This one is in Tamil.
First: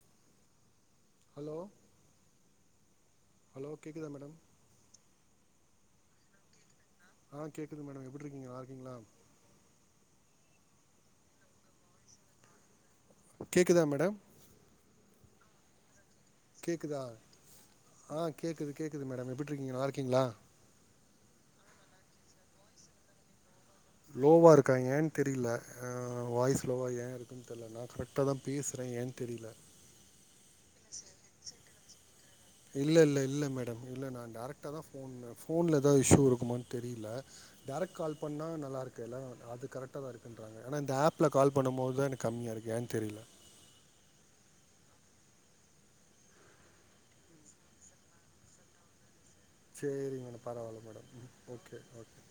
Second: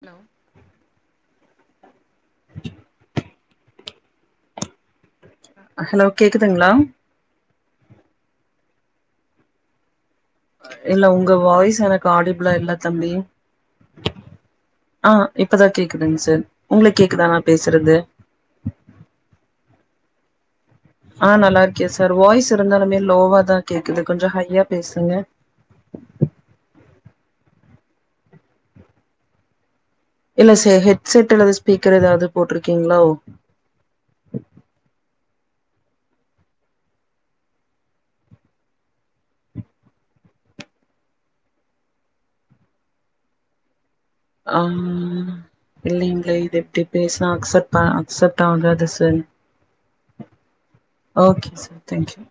ஹலோ ஹலோ ஹலோ கேக்குதா மேடம் ஹலோ கேக்குதுங்களா ஆ கேக்குது மேடம் எப்டி இருக்கீங்க நல்லா இரூக்கீங்களா இல்ல உங்க வாய்ஸ் எனக்கு ஆடிப்ளா இல்ல தம்பி கேக்குதா மேடம் ஆ இப்பதா கேக்குது கேக்குதா ஆ கேக்குது கேக்குது மேடம் எப்டி இருக்கீங்க நல்லா இருக் கீங்களா ஆ நல்லா இருக்கே சார் வாய்ஸ் இருந்தாலுமே லோவா தா இருக் லோவா இருக்கா ஏ தெரில ஆ வாய்ஸ் லோவா ஏ இருக்குன் நா கரெக்டா தா பேசுறே ஏன் தெரியல இல்ல சார் ஹெட்செட் அல்லது ஸ்பீக்கர் ஏதாவது போட்டிருக்கீங்களோ இல்ல இல்ல இல்ல மேடம் நா டேரக்ட்டா தா ஃபோன் ஃபோன்ல ஏதாவ இஷ்யூ இருக்குமான் தெரியல டேரெக்ட் கால் பண்ண நல்லாருக்குல அது கரெட்டா தா இருக்குன்றாங்க ஏன்னா இந்த ஆஃப்ல கால் பண்ணுபோது தா எனக்கு கம்மிய இருக்கு ஏன்னு தெரியல ஆ இல்லீங்களே இது எப்டி பேசுனா அக்சப்ட். அ அக்சப்ட் ஆகது சார் சேரி மேடம் பரவால்ல மேடம் ஓகே சார் தேங்க்யூ